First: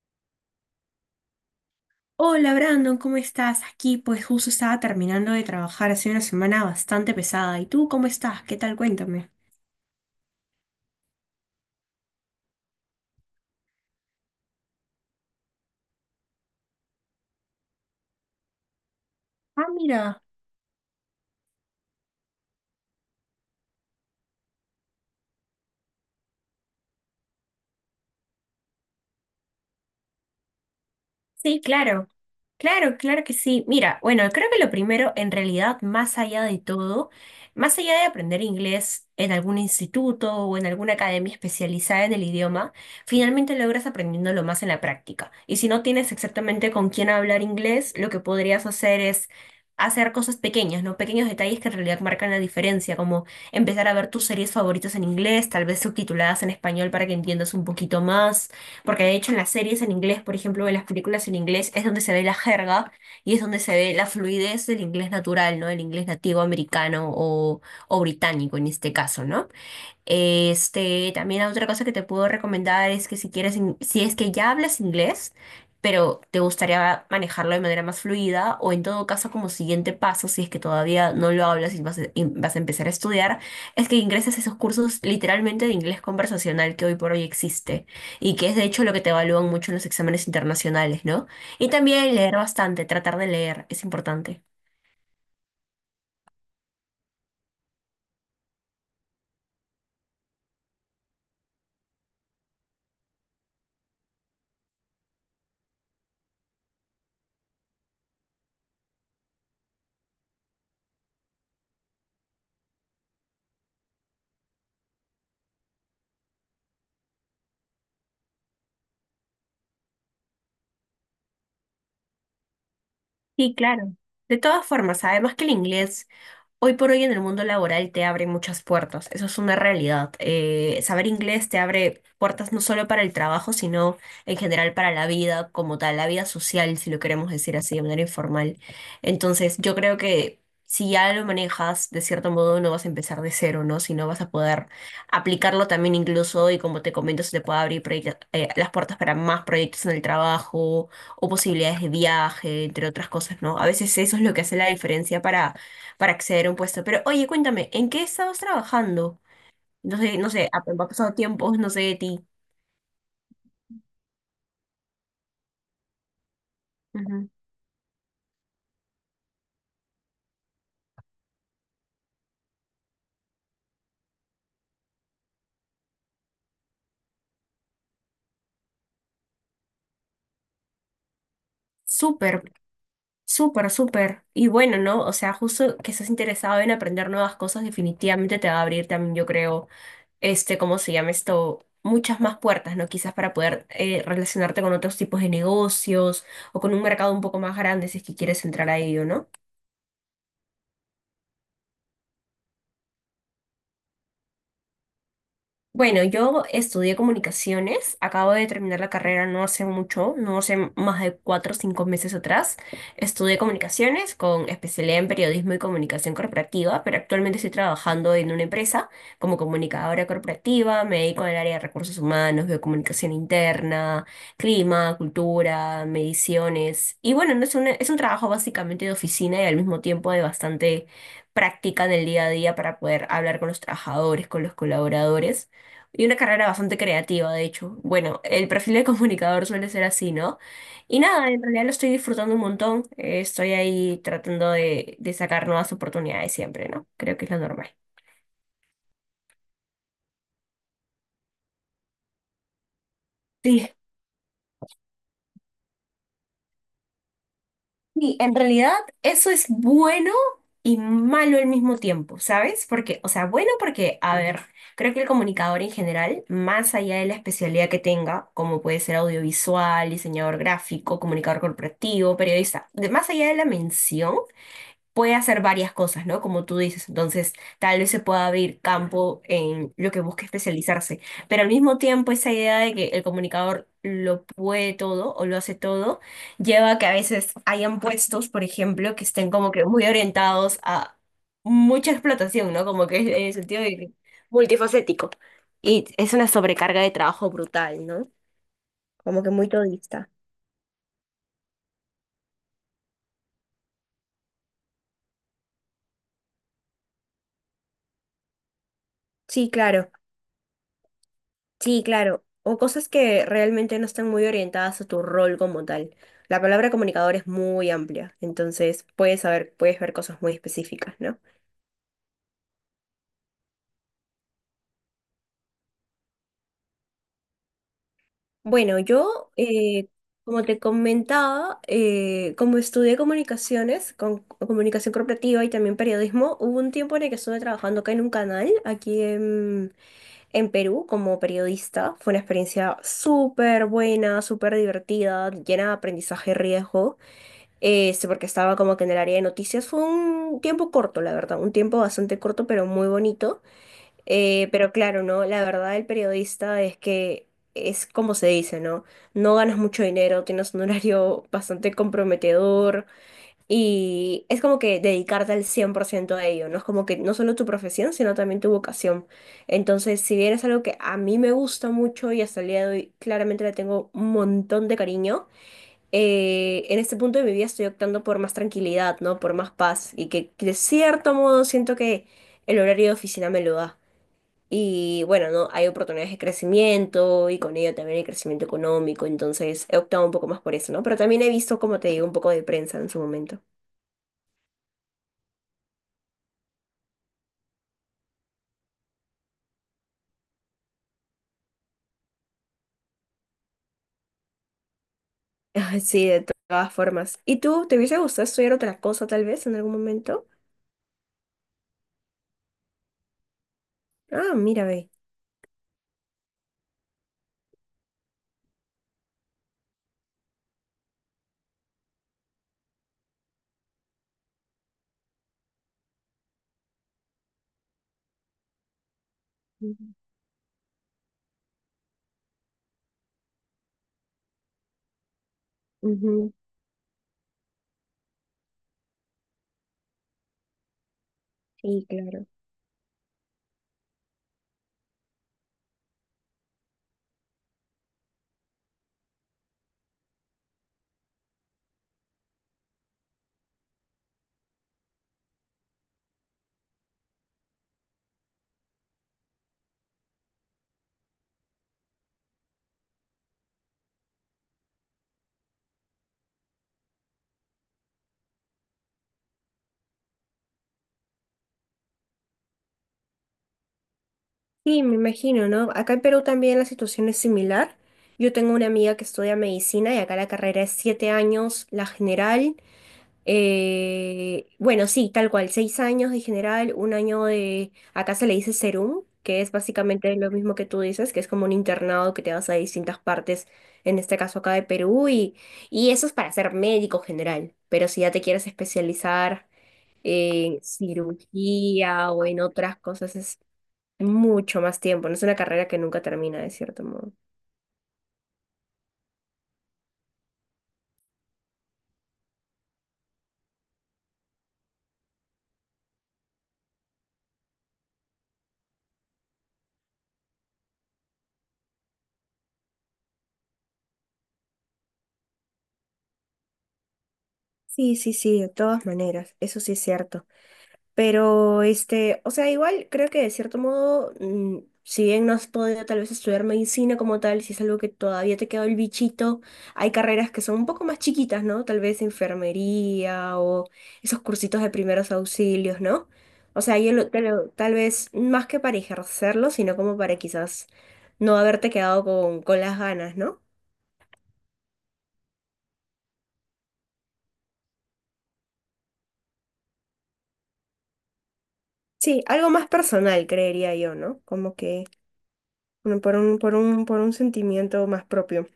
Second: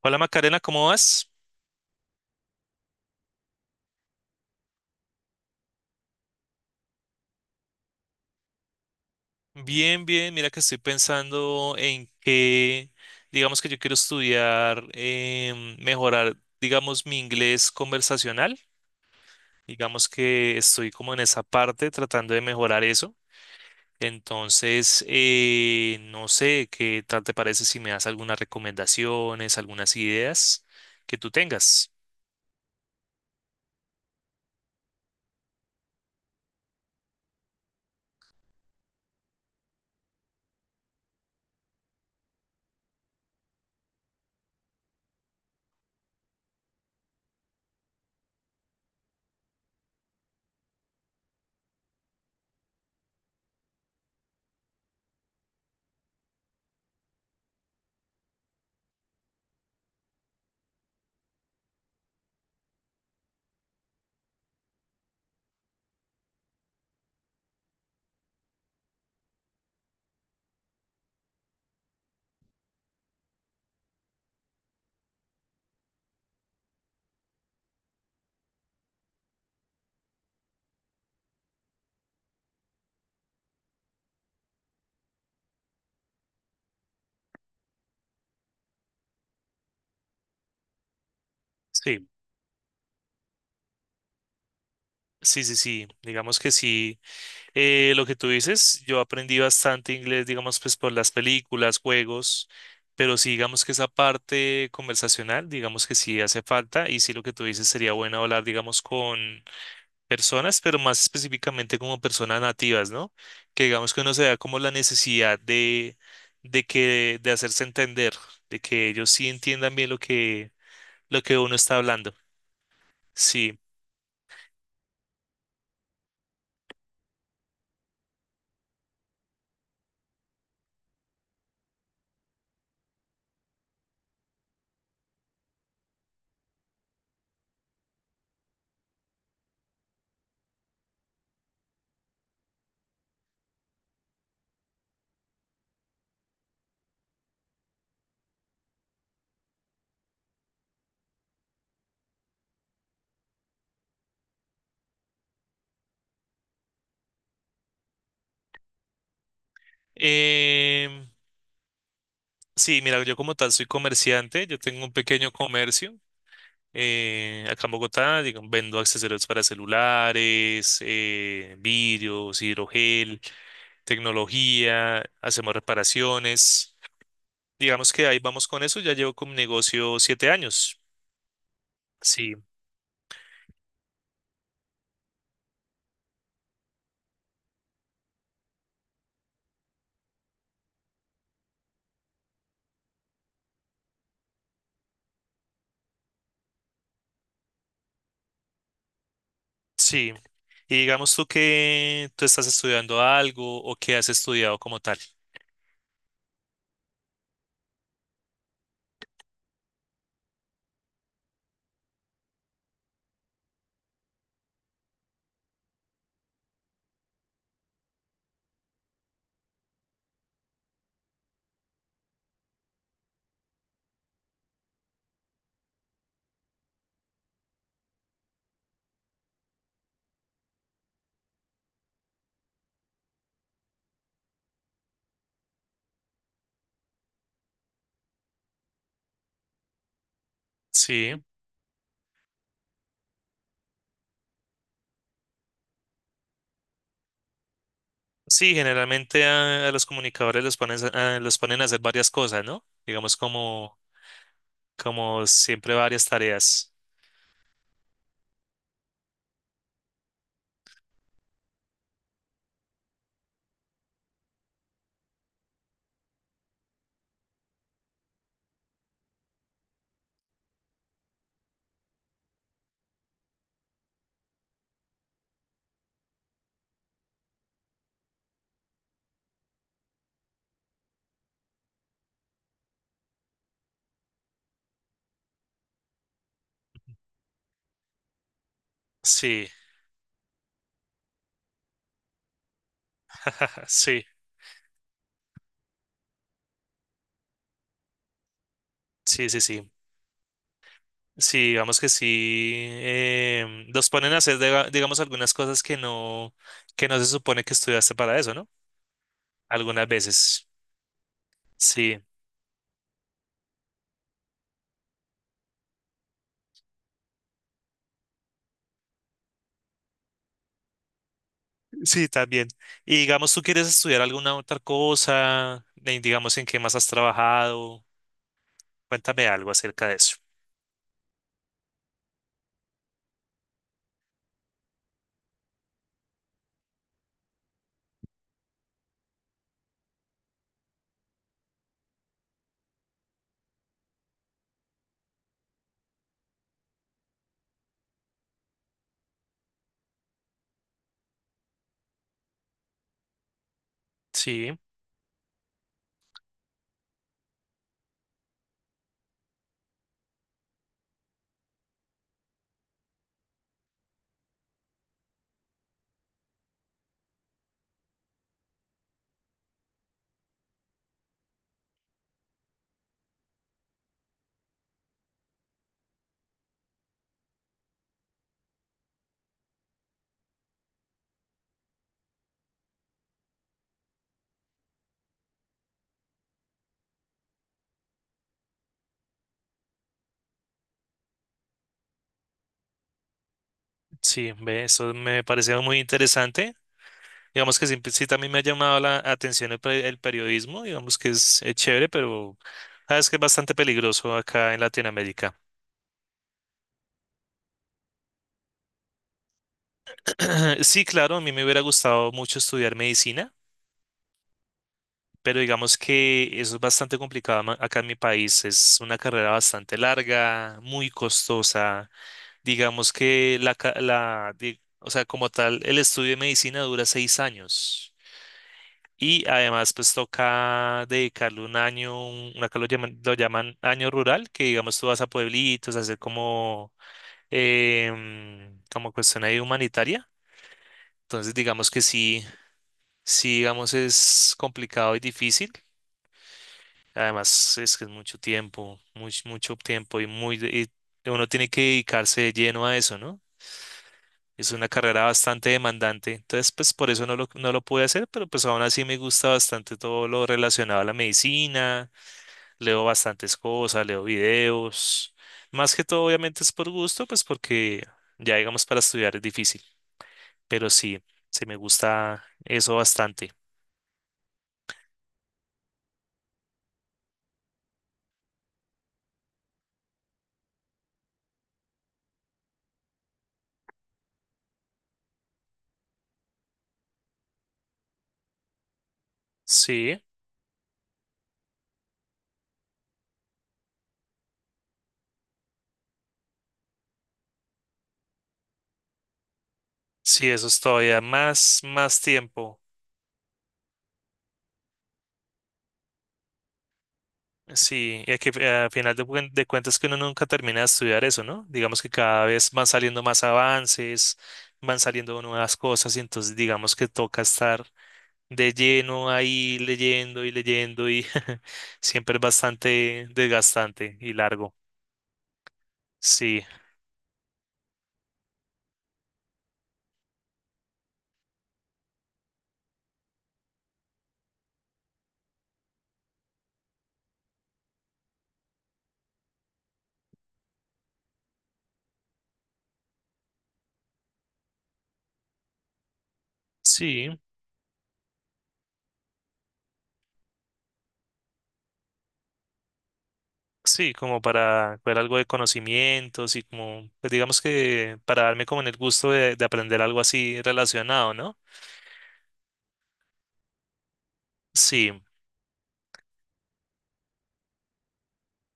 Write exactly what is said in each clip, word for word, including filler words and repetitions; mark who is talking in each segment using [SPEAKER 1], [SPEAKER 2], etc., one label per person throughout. [SPEAKER 1] Hola Macarena, ¿cómo vas?
[SPEAKER 2] Hola Brandon, ¿cómo estás? Aquí pues justo estaba terminando de trabajar, ha sido una semana bastante pesada. ¿Y tú cómo estás? ¿Qué tal? Cuéntame.
[SPEAKER 1] Bien, bien. Mira que estoy pensando en que, digamos que yo quiero estudiar, em, mejorar, digamos, mi inglés conversacional.
[SPEAKER 2] Ah,
[SPEAKER 1] Digamos
[SPEAKER 2] mira.
[SPEAKER 1] que estoy como en esa parte tratando de mejorar eso. Entonces, eh, no sé qué tal te parece si me das algunas recomendaciones, algunas ideas que tú
[SPEAKER 2] Sí,
[SPEAKER 1] tengas.
[SPEAKER 2] claro. Claro, claro que sí. Mira, bueno, creo que lo primero, en realidad, más allá de todo, más allá de aprender inglés en algún instituto o en alguna academia especializada en el idioma, finalmente logras aprendiéndolo más en la práctica. Y si no tienes exactamente con quién hablar inglés, lo que podrías hacer es hacer cosas pequeñas, ¿no? Pequeños detalles que en realidad marcan la diferencia, como empezar a ver tus series favoritas en inglés, tal vez subtituladas en español para que entiendas un poquito más porque de hecho en las series en inglés, por ejemplo, en las películas en inglés es donde se ve la jerga y es donde se ve la fluidez del inglés natural, ¿no? El inglés nativo americano o, o británico en este caso, ¿no? Este, también otra cosa que te puedo recomendar es que si quieres, in- si es que ya hablas inglés, pero te gustaría manejarlo de manera más fluida, o en todo caso como siguiente paso, si es que todavía no lo hablas y vas a, y vas a empezar a estudiar, es que ingreses a esos cursos literalmente de inglés conversacional que hoy por hoy existe y que es de hecho lo que te evalúan mucho en los exámenes internacionales, ¿no? Y
[SPEAKER 1] Sí,
[SPEAKER 2] también leer bastante, tratar de leer, es importante.
[SPEAKER 1] sí, sí, sí. Digamos que sí. Eh, lo que tú dices, yo aprendí bastante inglés, digamos, pues por las películas, juegos, pero sí, digamos que esa parte conversacional, digamos que sí hace falta y sí lo que tú dices sería bueno hablar, digamos, con personas, pero más específicamente como personas nativas, ¿no? Que digamos que uno se da como la necesidad de, de que, de hacerse entender, de que ellos sí entiendan bien lo que, lo que uno está hablando.
[SPEAKER 2] Sí,
[SPEAKER 1] Sí.
[SPEAKER 2] claro. De todas formas, además que el inglés... Hoy por hoy en el mundo laboral te abre muchas puertas, eso es una realidad. Eh, saber inglés te abre puertas no solo para el trabajo, sino en general para la vida como tal, la vida social, si lo queremos decir así de manera informal. Entonces, yo creo que si ya lo manejas, de cierto modo no vas a empezar de cero, ¿no? Sino vas a poder aplicarlo también incluso y como te comento, se te puede abrir proyectos- eh, las puertas para más proyectos en el trabajo o posibilidades de viaje, entre otras cosas, ¿no? A veces eso es lo que hace la diferencia para para acceder a un puesto. Pero oye, cuéntame, ¿en qué estabas trabajando? No sé, no sé, ha, ha
[SPEAKER 1] Em,
[SPEAKER 2] pasado tiempo, no sé de ti.
[SPEAKER 1] sí, mira, yo como tal soy comerciante, yo tengo un pequeño comercio.
[SPEAKER 2] Ujú.
[SPEAKER 1] Eh, acá en Bogotá, digamos, vendo accesorios para celulares, eh, vidrios, hidrogel, tecnología, hacemos reparaciones. Digamos que ahí vamos con eso, ya llevo con mi negocio siete años. Sí,
[SPEAKER 2] Súper, súper, súper. Y bueno, ¿no? O sea, justo que estás interesado en aprender nuevas cosas, definitivamente te va a abrir también, yo creo, este, ¿cómo se llama esto? Muchas más puertas, ¿no? Quizás para poder eh, relacionarte con otros tipos de negocios o con un mercado un poco más grande si es que quieres entrar a ello, ¿no?
[SPEAKER 1] sí. Y digamos tú que tú estás estudiando algo o que has estudiado como tal.
[SPEAKER 2] Bueno, yo estudié comunicaciones, acabo de terminar la carrera no hace mucho, no hace más de cuatro o cinco meses atrás. Estudié comunicaciones con especialidad en periodismo y comunicación corporativa, pero actualmente estoy trabajando en una empresa como comunicadora corporativa, me dedico al área de recursos humanos, veo comunicación interna, clima, cultura, mediciones. Y bueno, no es un, es un trabajo básicamente de oficina y al mismo tiempo de bastante práctica en el día a día para poder hablar con los trabajadores, con los colaboradores. Y una carrera bastante creativa, de hecho. Bueno, el perfil de comunicador suele ser así, ¿no? Y
[SPEAKER 1] Sí,
[SPEAKER 2] nada, en realidad lo estoy disfrutando un montón. Eh, estoy ahí tratando de, de sacar nuevas oportunidades siempre, ¿no? Creo que es lo normal.
[SPEAKER 1] sí, generalmente a, a los comunicadores los ponen, a, a- los ponen a hacer varias cosas, ¿no? Digamos
[SPEAKER 2] Sí.
[SPEAKER 1] como, como siempre varias tareas.
[SPEAKER 2] Y en realidad eso es bueno y malo al mismo tiempo, ¿sabes? Porque, o sea, bueno porque, a ver, creo que el comunicador en general, más allá de la especialidad que tenga, como puede ser audiovisual, diseñador gráfico, comunicador corporativo, periodista, de- más allá de la mención, puede hacer varias cosas, ¿no? Como tú dices, entonces tal vez se pueda abrir campo en lo que busque especializarse, pero al mismo tiempo esa idea de que el comunicador lo puede todo o lo hace todo, lleva a que a veces hayan puestos, por ejemplo, que estén
[SPEAKER 1] Sí,
[SPEAKER 2] como que muy orientados a mucha explotación, ¿no? Como que en el sentido de que
[SPEAKER 1] sí.
[SPEAKER 2] multifacético. Y es una sobrecarga de trabajo brutal, ¿no? Como
[SPEAKER 1] Sí,
[SPEAKER 2] que
[SPEAKER 1] sí,
[SPEAKER 2] muy
[SPEAKER 1] sí.
[SPEAKER 2] todista.
[SPEAKER 1] Sí, digamos que sí. Em, los ponen a hacer, diga- digamos, algunas cosas que no, que no se supone que estudiaste para eso, ¿no?
[SPEAKER 2] Sí,
[SPEAKER 1] Algunas
[SPEAKER 2] claro.
[SPEAKER 1] veces.
[SPEAKER 2] Sí,
[SPEAKER 1] Sí,
[SPEAKER 2] claro. O cosas que realmente no están muy orientadas a tu rol como tal. La palabra comunicador es muy amplia, entonces puedes saber, puedes ver cosas muy específicas, ¿no?
[SPEAKER 1] sí, también. Y digamos, ¿tú quieres estudiar alguna otra cosa? Eh, Digamos, ¿en qué más has trabajado?
[SPEAKER 2] Bueno,
[SPEAKER 1] Cuéntame
[SPEAKER 2] yo,
[SPEAKER 1] algo acerca
[SPEAKER 2] eh,
[SPEAKER 1] de eso.
[SPEAKER 2] como te comentaba, eh, como estudié comunicaciones, con, comunicación corporativa y también periodismo, hubo un tiempo en el que estuve trabajando acá en un canal, aquí en, en Perú, como periodista. Fue una experiencia súper buena, súper divertida, llena de aprendizaje y riesgo. Este, porque estaba como que en el área de noticias. Fue un tiempo corto, la verdad, un tiempo bastante corto, pero muy bonito. Eh,
[SPEAKER 1] Sí,
[SPEAKER 2] pero claro, ¿no? La verdad, el periodista es que es como se dice, ¿no? No ganas mucho dinero, tienes un horario bastante comprometedor y es como que dedicarte al cien por ciento a ello, ¿no? Es como que no solo tu profesión, sino también tu vocación. Entonces, si bien es algo que a mí me gusta mucho y hasta el día de hoy claramente le tengo un montón de cariño, eh, en este punto de mi vida estoy optando por más tranquilidad, ¿no? Por más paz y que de cierto modo siento que el horario de oficina me lo da. Y bueno, ¿no? Hay oportunidades de crecimiento y con ello también hay crecimiento económico, entonces he optado un poco más por eso, ¿no? Pero también he visto, como te digo, un poco de prensa en su momento.
[SPEAKER 1] sí, ve, eso me pareció muy interesante. Digamos que siempre- sí, también me ha llamado la atención el, pe- el periodismo, digamos que es, eh, chévere, pero sabes que es bastante peligroso acá en Latinoamérica.
[SPEAKER 2] Ay, sí, de to- todas formas. ¿Y tú, te hubiese gustado estudiar otra cosa tal vez en algún momento?
[SPEAKER 1] Sí, claro, a mí me hubiera gustado mucho estudiar medicina,
[SPEAKER 2] Ah, mira, ve.
[SPEAKER 1] pero digamos que eso es bastante complicado ma- acá en mi país. Es una carrera bastante larga, muy costosa. Digamos que la, ca- la, di- o sea, como tal, el estudio de medicina dura seis años. Y además, pues toca dedicarle un año, un- una que lo llaman, lo llaman año rural, que digamos tú vas a pueblitos a hacer
[SPEAKER 2] Ujú,
[SPEAKER 1] como, em, como cuestión ahí humanitaria. Entonces, digamos que
[SPEAKER 2] sí,
[SPEAKER 1] sí.
[SPEAKER 2] claro.
[SPEAKER 1] Sí, digamos, es complicado y difícil. Además, es que es mucho tiempo, mucho, mucho tiempo y muy, de- y uno tiene que dedicarse de lleno a eso, ¿no? Es una carrera bastante demandante. Entonces, pues por eso no lo, no lo pude hacer, pero pues aún así me gusta bastante todo lo relacionado a la medicina. Leo bastantes cosas, leo videos. Más que todo, obviamente, es por gusto, pues porque ya, digamos, para estudiar es difícil. Pero sí, sí me gusta eso bastante.
[SPEAKER 2] Sí, me imagino, ¿no? Acá en Perú también la situación es similar. Yo tengo una amiga que estudia medicina y acá la carrera es siete años, la general. Eh, bueno, sí, tal cual, seis años de general, un año de, acá se le dice serum, que es
[SPEAKER 1] Sí.
[SPEAKER 2] básicamente lo mismo que tú dices, que es como un internado que te vas a distintas partes, en este caso acá de Perú, y, y eso es para ser médico general. Pero si ya te quieres especializar
[SPEAKER 1] Sí, eso
[SPEAKER 2] en
[SPEAKER 1] es todavía más, más
[SPEAKER 2] cirugía o en
[SPEAKER 1] tiempo.
[SPEAKER 2] otras cosas, mucho más tiempo. No es una carrera que nunca termina, de cierto modo.
[SPEAKER 1] Sí, y que eh, a final de, cuen- de cuentas que uno nunca termina de estudiar eso, ¿no? Digamos que cada vez van saliendo más avances, van saliendo nuevas cosas y entonces digamos que toca estar de lleno ahí leyendo y leyendo y siempre es bastante desgastante y largo. Sí,
[SPEAKER 2] Sí, sí, sí, de todas maneras, eso sí es cierto. Pero, este, o sea, igual creo que de cierto modo, mm, si bien no has podido tal vez estudiar medicina como tal, si es algo que todavía te quedó el bichito, hay carreras que son un poco más chiquitas, ¿no? Tal vez enfermería o esos cursitos de primeros auxilios, ¿no? O sea, yo
[SPEAKER 1] sí,
[SPEAKER 2] lo- te lo- tal vez más que para ejercerlo, sino como para quizás no haberte quedado con, con las ganas, ¿no?
[SPEAKER 1] sí, como para ver algo de conocimientos y como, pues digamos que para darme como en el gusto de de aprender algo así relacionado, ¿no?
[SPEAKER 2] Sí, algo más personal, creería yo, ¿no? Como que
[SPEAKER 1] Sí.
[SPEAKER 2] bueno, por un, por un, por un sentimiento más propio.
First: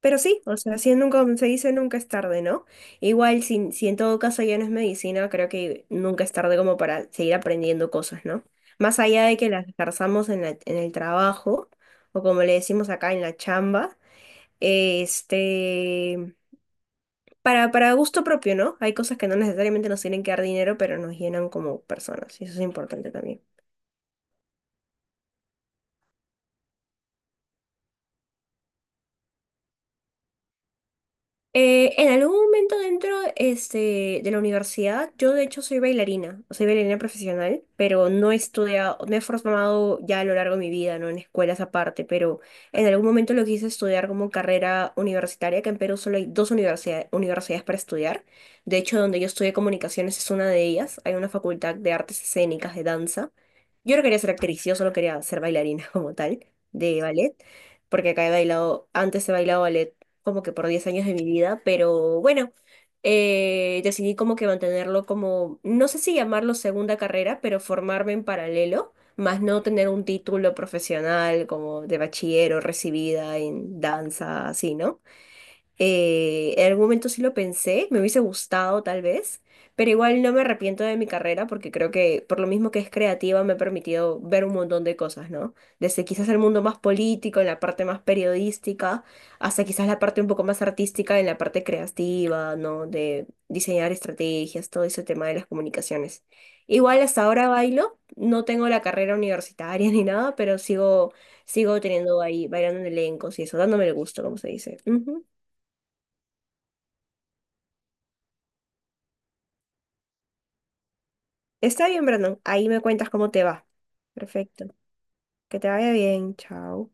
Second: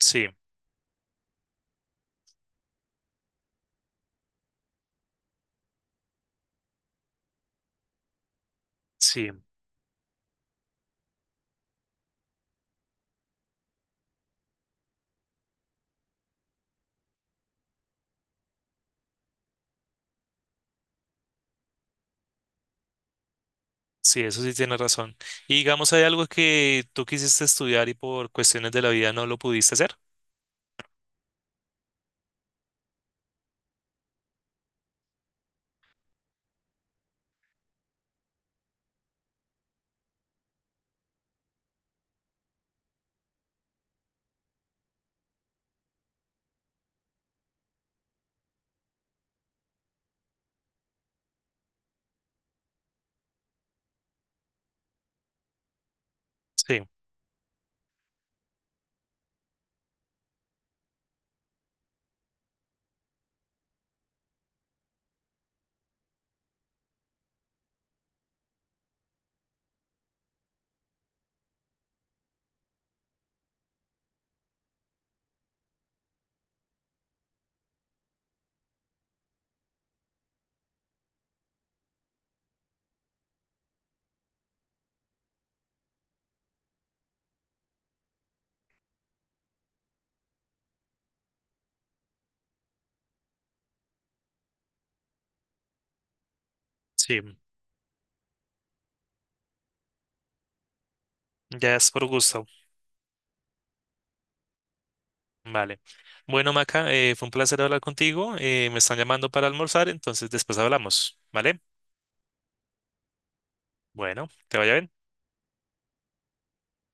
[SPEAKER 2] Pero sí, o sea, si nunca, se dice nunca es tarde, ¿no? Igual, si, si en todo caso ya no es medicina, creo que nunca es tarde como para seguir aprendiendo cosas, ¿no? Más allá
[SPEAKER 1] sí,
[SPEAKER 2] de que las ejerzamos en la- en el trabajo, o como le decimos acá en la chamba, este, para, para gusto propio, ¿no? Hay cosas que no necesariamente nos tienen que dar dinero, pero nos llenan como personas, y eso es importante también.
[SPEAKER 1] sí, eso sí tiene razón. Y digamos, ¿hay algo que tú quisiste estudiar y por cuestiones de la vida no lo pudiste hacer?
[SPEAKER 2] Eh, en algún momento dentro este, de la universidad, yo de hecho soy bailarina, soy bailarina profesional, pero no he estudiado, me he formado ya a lo largo de mi vida, ¿no? En escuelas aparte, pero en algún momento lo quise estudiar como carrera universitaria, que en Perú solo hay dos universidades, universidades para estudiar. De hecho, donde yo estudié comunicaciones es una de ellas, hay una facultad de artes escénicas, de danza. Yo no quería ser actriz, yo solo quería ser bailarina como tal,
[SPEAKER 1] Sí,
[SPEAKER 2] de ballet, porque acá he bailado, antes he bailado ballet como que por diez años de mi vida, pero bueno, eh, decidí como que mantenerlo como, no sé si llamarlo segunda carrera, pero formarme en paralelo, más no tener un título profesional como de bachiller o recibida en danza, así, ¿no? Eh, en algún momento sí lo pensé, me hubiese gustado tal vez, pero igual no me arrepiento de mi carrera porque creo que por lo mismo que es creativa me ha permitido ver un montón de cosas, ¿no? Desde quizás el mundo más político, en la parte más periodística, hasta quizás la parte un poco más artística, en la parte creativa, ¿no? De diseñar estrategias, todo ese tema de las comunicaciones. Igual
[SPEAKER 1] sí,
[SPEAKER 2] hasta ahora bailo, no tengo la carrera universitaria ni nada, pero sigo,
[SPEAKER 1] ya
[SPEAKER 2] sigo
[SPEAKER 1] es por
[SPEAKER 2] teniendo
[SPEAKER 1] gusto.
[SPEAKER 2] ahí, bailando en elencos y eso, dándome el gusto, como se dice. Ujú.
[SPEAKER 1] Vale. Bueno, Maca, eh, fue un placer hablar contigo. Eh, me están llamando para almorzar, entonces después hablamos, ¿vale?
[SPEAKER 2] Está bien, Brandon. Ahí me cuentas cómo te va.
[SPEAKER 1] Bueno, te
[SPEAKER 2] Perfecto.
[SPEAKER 1] vaya bien.
[SPEAKER 2] Que te vaya bien. Chao.